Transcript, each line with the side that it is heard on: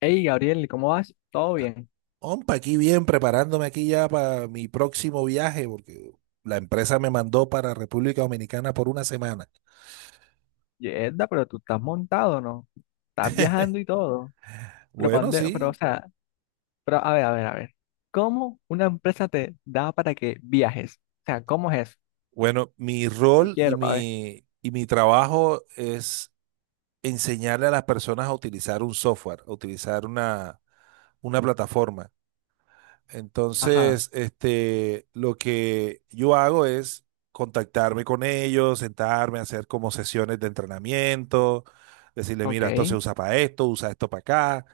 left: Hey, Gabriel, ¿cómo vas? ¿Todo bien?
right: Ompa, aquí bien, preparándome aquí ya para mi próximo viaje, porque la empresa me mandó para República Dominicana por una semana.
left: Yerda, pero tú estás montado, ¿no? Estás viajando y todo. Pero, ¿pa'
right: Bueno,
left: dónde- pero, o
right: sí.
left: sea, pero, a ver, a ver. ¿Cómo una empresa te da para que viajes? O sea, ¿cómo es eso?
right: Bueno, mi
left: Yo
right: rol y
left: quiero, para ver.
right: mi, y mi trabajo es enseñarle a las personas a utilizar un software, a utilizar una plataforma.
left: Ajá,
right: Entonces, lo que yo hago es contactarme con ellos, sentarme, hacer como sesiones de entrenamiento, decirle, mira, esto se
left: ok,
right: usa para esto, usa esto para acá.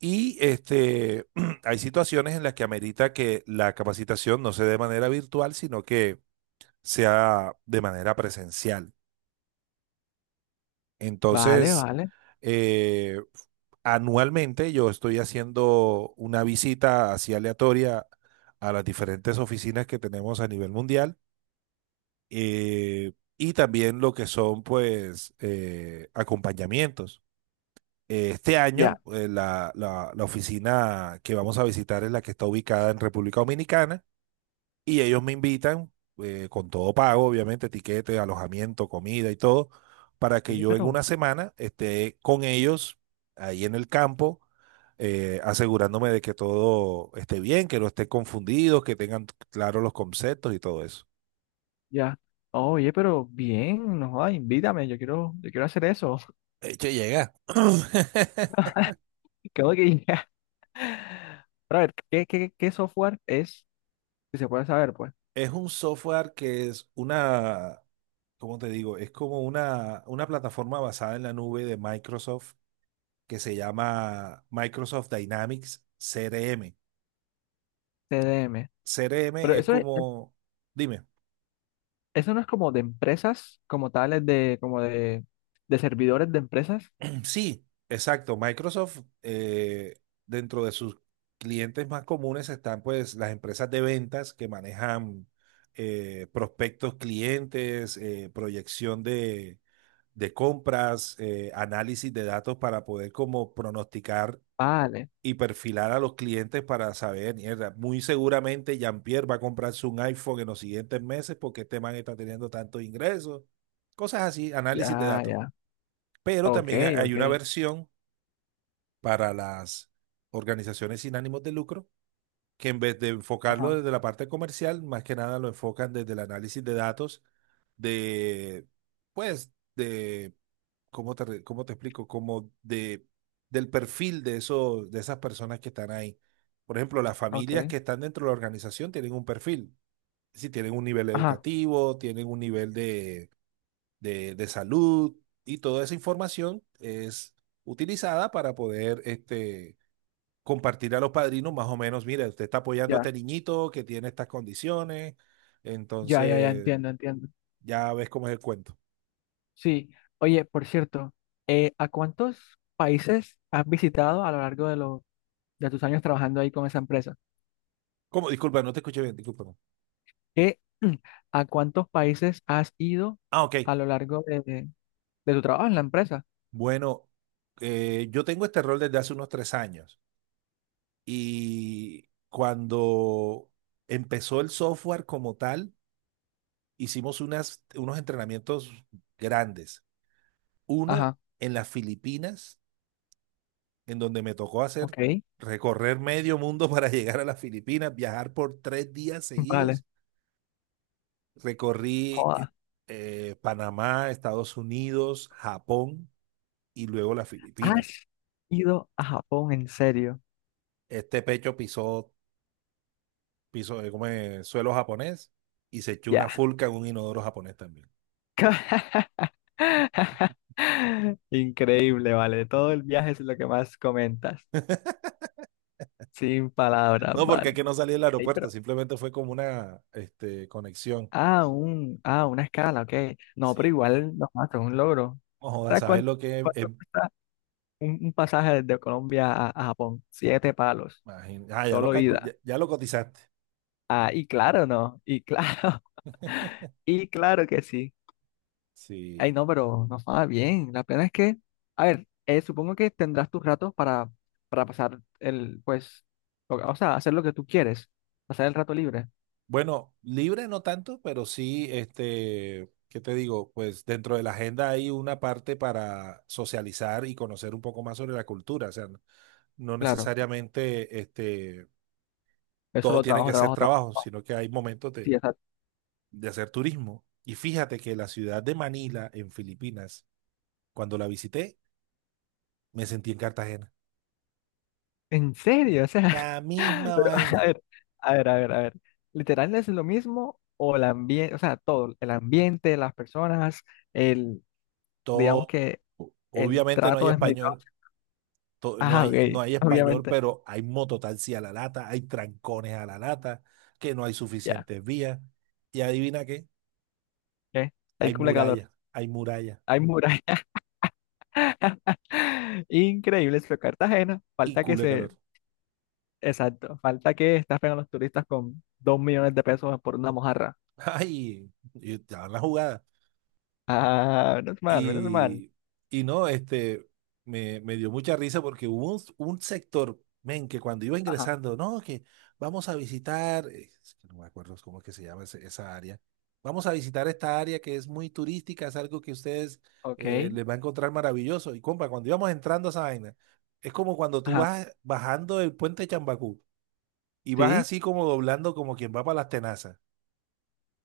right: Y hay situaciones en las que amerita que la capacitación no sea de manera virtual, sino que sea de manera presencial.
left: vale,
right: Entonces,
left: vale.
right: eh, anualmente yo estoy haciendo una visita así aleatoria a las diferentes oficinas que tenemos a nivel mundial eh, y también lo que son pues acompañamientos. Este
left: Ya,
right: año, la oficina que vamos a visitar es la que está ubicada en República Dominicana y ellos me invitan, con todo pago, obviamente, tiquete, alojamiento, comida y todo, para que
left: oye,
right: yo en
left: pero,
right: una semana esté con ellos ahí en el campo, asegurándome de que todo esté bien, que no esté confundido, que tengan claros los conceptos y todo eso.
left: ya. Oye, pero bien, no jodas, invítame, yo quiero hacer eso.
right: De hecho, llega.
left: Creo que ya. Pero a ver, ¿qué software es? Si se puede saber, pues.
right: Es un software que es una, ¿cómo te digo? Es como una plataforma basada en la nube de Microsoft que se llama Microsoft Dynamics CRM.
left: CDM.
right: C R M
left: Pero
right: es
left: eso es.
right: como, dime,
left: Eso no es como de empresas, como tales de servidores de empresas.
right: sí, exacto, Microsoft dentro de sus clientes más comunes están pues las empresas de ventas que manejan prospectos clientes, proyección de compras, análisis de datos para poder como pronosticar
left: Vale,
right: y perfilar a los clientes para saber, mierda, muy seguramente Jean-Pierre va a comprarse un iPhone en los siguientes meses porque este man está teniendo tantos ingresos, cosas así, análisis de
left: ya,
right: datos.
left: ya.
right: Pero
left: Ok,
right: también hay
left: ok.
right: una versión para las organizaciones sin ánimos de lucro, que en vez de enfocarlo
left: Ajá,
right: desde la parte comercial, más que nada lo enfocan desde el análisis de datos de, pues, de, ¿cómo te, cómo te explico? Como de, del perfil de eso, de esas personas que están ahí. Por ejemplo, las familias
left: ok.
right: que están dentro de la organización tienen un perfil. Si tienen un nivel
left: Ajá,
right: educativo, tienen un nivel de de salud y toda esa información es utilizada para poder compartir a los padrinos más o menos, mira, usted está apoyando a
left: ya,
right: este niñito que tiene estas condiciones,
left: ya,
right: entonces
left: entiendo, entiendo.
right: ya ves cómo es el cuento.
left: Sí, oye, por cierto, ¿a cuántos países has visitado a lo largo de, los de tus años trabajando ahí con esa empresa?
right: ¿Cómo? Disculpa, no te escuché bien, disculpa. No.
left: ¿Qué, a cuántos países has ido
right: Ah, ok.
left: a lo largo de tu trabajo en la empresa?
right: Bueno, yo tengo este rol desde hace unos tres años y cuando empezó el software como tal, hicimos unos entrenamientos grandes uno
left: Ajá,
right: en las Filipinas, en donde me tocó hacer
left: ok,
right: recorrer medio mundo para llegar a las Filipinas, viajar por tres días
left: vale.
right: seguidos. Recorrí Panamá, Estados Unidos, Japón y luego las Filipinas.
left: ¿Has ido a Japón en serio?
right: Este pecho pisó, piso como suelo japonés y se echó una
left: Ya.
right: fulca en un inodoro japonés también.
left: Increíble, vale. Todo el viaje es lo que más comentas. Sin palabras,
right: No, porque es
left: vale.
right: que no salí del
left: Ey,
right: aeropuerto,
left: pero...
right: simplemente fue como una conexión.
left: Ah, una escala, ok. No,
right: Sí,
left: pero igual no mato, es un logro.
right: no jodas,
left: ¿Sabes
right: ¿sabes
left: cuánto,
right: lo que es?
left: ¿cuánto cuesta un pasaje desde Colombia a Japón? Siete palos.
right: Ah, ya
left: Solo
right: ya,
left: ida.
right: ya lo cotizaste.
left: Ah, y claro, no. Y claro, y claro que sí. Ay,
right: Sí.
left: no, pero no estaba bien. La pena es que, a ver, supongo que tendrás tus ratos para pasar el, pues, hacer lo que tú quieres, pasar el rato libre.
right: Bueno, libre no tanto, pero sí, ¿qué te digo? Pues dentro de la agenda hay una parte para socializar y conocer un poco más sobre la cultura. O sea, no
left: Claro,
right: necesariamente
left: eso
right: todo
left: lo
right: tiene
left: trabajo,
right: que ser
left: trabajo, trabajo.
right: trabajo, sino que hay momentos
left: Sí, exacto.
right: de hacer turismo. Y fíjate que la ciudad de Manila, en Filipinas, cuando la visité, me sentí en Cartagena.
left: ¿En serio? O sea,
right: La misma
left: pero, a
right: vaina.
left: ver, a ver. ¿Literal es lo mismo o el ambiente, o sea, todo, el ambiente, las personas, el, digamos
right: Todo.
left: que el
right: Obviamente no hay
left: trato es medicado?
right: español. No
left: Ah, ok,
right: hay, no hay español,
left: obviamente,
right: pero hay mototaxi a la lata, hay trancones a la lata, que no hay
left: ya,
right: suficientes vías. Y adivina qué,
left: eh, hay culo de calor,
right: hay murallas
left: hay muralla. Increíble, pero Cartagena,
right: y
left: falta que
right: culo de
left: se,
right: calor.
left: exacto, falta que estafen a los turistas con 2 millones de pesos por una mojarra.
right: Ay, y te van la jugada.
left: Ah, menos mal, menos mal.
right: Y, y no, me dio mucha risa porque hubo un sector, men, que cuando iba
left: Ajá,
right: ingresando, no, que vamos a visitar, es que no me acuerdo cómo es que se llama esa área, vamos a visitar esta área que es muy turística, es algo que ustedes
left: ok,
right: les va a encontrar maravilloso. Y compa, cuando íbamos entrando a esa vaina, es como cuando tú
left: ajá,
right: vas bajando el puente de Chambacú y vas
left: sí,
right: así como doblando como quien va para las tenazas,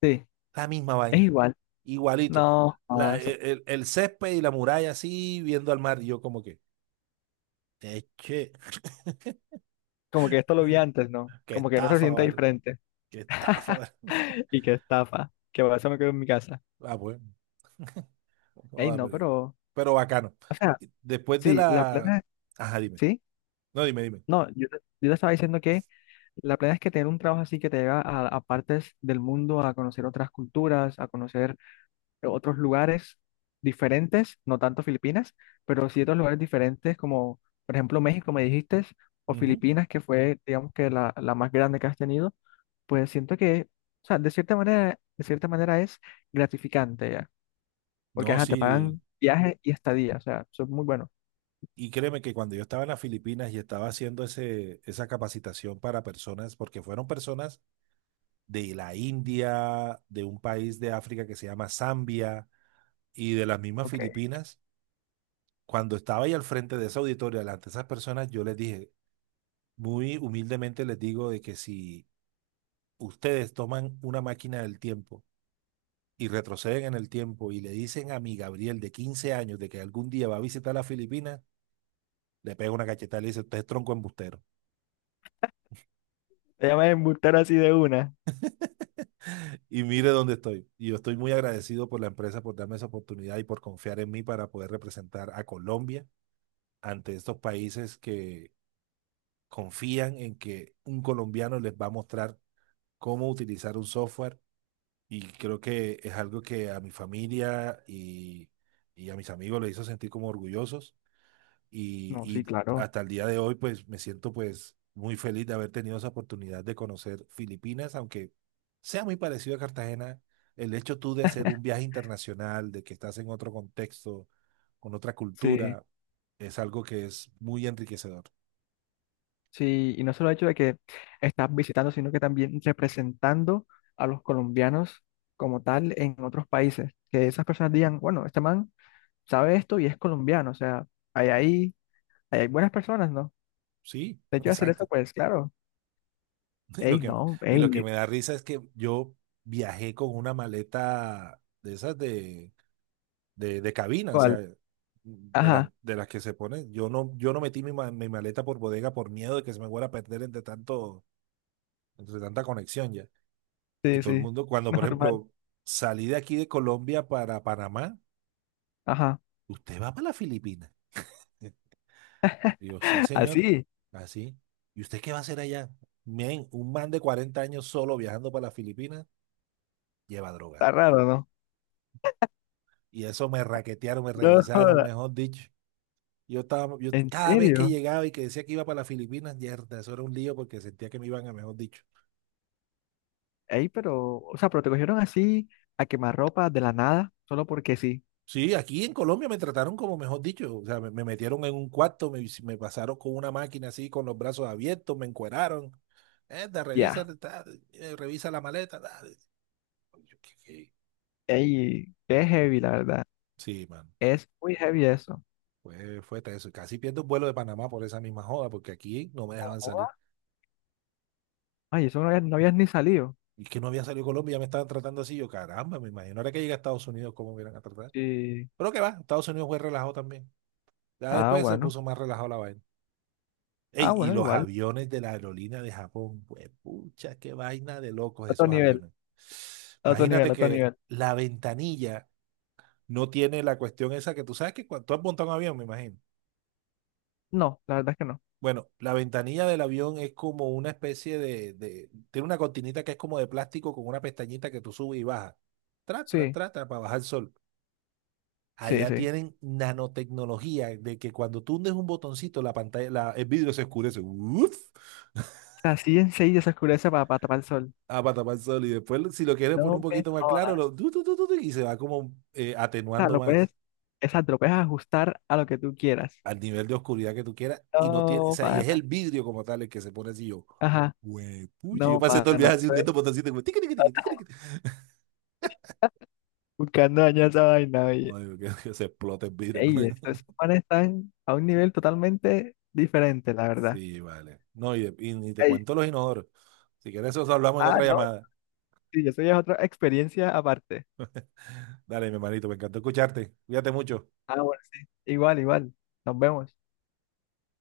left: sí,
right: la misma
left: es
right: vaina
left: igual,
right: igualito.
left: no
right: La-
left: más.
right: el, el césped y la muralla así, viendo al mar. Y yo como que, che,
left: Como que esto lo vi antes, ¿no?
right: qué
left: Como que no se
right: estafa,
left: sienta
right: vale.
left: diferente.
right: Qué estafa, vale.
left: Y que estafa, que por eso me quedo en mi casa.
right: Ah, pues,
left: Ey,
right: vamos a
left: no,
right: por ahí.
left: pero,
right: Pero bacano.
left: o sea,
right: Y después de
left: sí, la
right: la...
left: plena,
right: Ajá, dime.
left: sí,
right: No, dime, dime.
left: no, yo te estaba diciendo que la plena es que tener un trabajo así que te lleva a partes del mundo, a conocer otras culturas, a conocer otros lugares diferentes, no tanto Filipinas, pero sí otros lugares diferentes como, por ejemplo, México, me dijiste, o
right: Ujú.
left: Filipinas, que fue, digamos que la más grande que has tenido, pues siento que, o sea, de cierta manera es gratificante ya, porque
right: No,
left: ajá, te
right: sí.
left: pagan viaje y estadía, o sea, eso es muy bueno.
right: Y créeme que cuando yo estaba en las Filipinas y estaba haciendo esa capacitación para personas, porque fueron personas de la India, de un país de África que se llama Zambia y de las mismas
left: Ok.
right: Filipinas. Cuando estaba ahí al frente de esa auditoria, delante de esas personas, yo les dije, muy humildemente les digo de que si ustedes toman una máquina del tiempo y retroceden en el tiempo y le dicen a mi Gabriel de 15 años de que algún día va a visitar las Filipinas, le pego una cachetada y le dice, usted es tronco embustero.
left: Te llaman embustero así de una.
right: Y mire dónde estoy. Y yo estoy muy agradecido por la empresa por darme esa oportunidad y por confiar en mí para poder representar a Colombia ante estos países que confían en que un colombiano les va a mostrar cómo utilizar un software y creo que es algo que a mi familia y a mis amigos les hizo sentir como orgullosos
left: No,
right: y,
left: sí,
right: y
left: claro.
right: hasta el día de hoy pues me siento pues muy feliz de haber tenido esa oportunidad de conocer Filipinas, aunque sea muy parecido a Cartagena, el hecho tú de hacer un viaje internacional, de que estás en otro contexto, con otra
left: Sí.
right: cultura, es algo que es muy enriquecedor.
left: Sí, y no solo el hecho de que estás visitando, sino que también representando a los colombianos como tal en otros países. Que esas personas digan, bueno, este man sabe esto y es colombiano, o sea, hay ahí, ahí hay buenas personas, ¿no?
right: Sí,
left: De hecho, hacer eso,
right: exacto.
left: pues claro,
right: Y lo
left: ey,
right: que,
left: no,
right: y lo que
left: ey,
right: me da risa es que yo viajé con una maleta de esas de cabina, o sea,
left: ¿cuál?
right: de,
left: Ajá,
right: de las que se ponen. Yo no metí mi, mi maleta por bodega por miedo de que se me fuera a perder entre tanto, entre tanta conexión ya. Y
left: sí,
right: todo el
left: sí,
right: mundo, cuando por
left: normal,
right: ejemplo salí de aquí de Colombia para Panamá,
left: ajá,
right: usted va para las Filipinas. Y yo, sí, señor,
left: así,
right: así. ¿Y usted qué va a hacer allá? Men, un man de 40 años solo viajando para las Filipinas lleva droga.
left: está raro, ¿no?
right: Y eso me raquetearon, me
left: No,
right: revisaron,
left: joda,
right: mejor dicho. Yo estaba, yo
left: en
right: cada vez que
left: serio,
right: llegaba y que decía que iba para las Filipinas, yerda, eso era un lío porque sentía que me iban a mejor dicho.
left: ey, pero, o sea, pero te cogieron así a quemarropa de la nada, solo porque sí,
right: Sí, aquí en Colombia me trataron como mejor dicho, o sea, me metieron en un cuarto, me pasaron con una máquina así, con los brazos abiertos, me encueraron. Erda, revisa,
left: ya.
right: ta, revisa la maleta. Ta. Yo, ¿qué?
left: Ey, qué heavy, la verdad.
right: Sí, man,
left: Es muy heavy eso.
right: fue eso. Casi pierdo un vuelo de Panamá por esa misma joda, porque aquí no me dejaban salir.
left: Joda. Ay, eso no habías, no habías ni salido.
right: Y que no había salido Colombia, ya me estaban tratando así. Yo, caramba, me imagino. Ahora que llega a Estados Unidos, ¿cómo me iban a tratar?
left: Sí.
right: Pero que va, Estados Unidos fue relajado también. Ya
left: Ah,
right: después se
left: bueno.
right: puso más relajado la vaina.
left: Ah,
right: Ey, y
left: bueno,
right: los
left: igual.
right: aviones de la aerolínea de Japón, pues, pucha, qué vaina de locos
left: Otro
right: esos
left: nivel,
right: aviones. Imagínate
left: otro
right: que
left: nivel.
right: la ventanilla no tiene la cuestión esa que tú sabes que cuando tú has montado un avión, me imagino.
left: No, la verdad es que no.
right: Bueno, la ventanilla del avión es como una especie de, tiene una cortinita que es como de plástico con una pestañita que tú subes y bajas. Tra, tra,
left: Sí,
right: tra, tra, para bajar el sol.
left: sí,
right: Allá
left: sí. O
right: tienen nanotecnología de que cuando tú hundes un botoncito, el vidrio se oscurece. Uf,
left: sea, así enseguida se oscurece para tapar el sol.
right: a patapal sol. Y después, si lo quieres poner
left: No
right: un
left: me
right: poquito más claro,
left: jodas.
right: lo, tu, y se va como
left: O sea,
right: atenuando
left: lo
right: más
left: puedes, exacto, lo puedes ajustar a lo que tú quieras.
right: al nivel de oscuridad que tú quieras. Y no tiene, o
left: No,
right: sea, y es el
left: pana.
right: vidrio como tal el que se pone así yo.
left: Ajá,
right: Güey, puchi, yo
left: no,
right: pasé todo el
left: pana.
right: viaje así
left: Eso es
right: hundiendo botoncito. Y como, tiqui, tiqui, tiqui, tiqui, tiqui.
left: buscando dañar esa vaina, oye.
right: No, digo, que se explote el vidrio.
left: Ey, estos esos están a un nivel totalmente diferente, la verdad.
right: Sí, vale. No, y te
left: Ey,
right: cuento los inodoros. Si quieres, eso hablamos en
left: ah,
right: otra
left: no,
right: llamada.
left: sí, eso ya es otra experiencia aparte.
right: Dale, mi hermanito, me encantó escucharte. Cuídate mucho.
left: Ah, bueno, sí. Igual, igual. Nos vemos.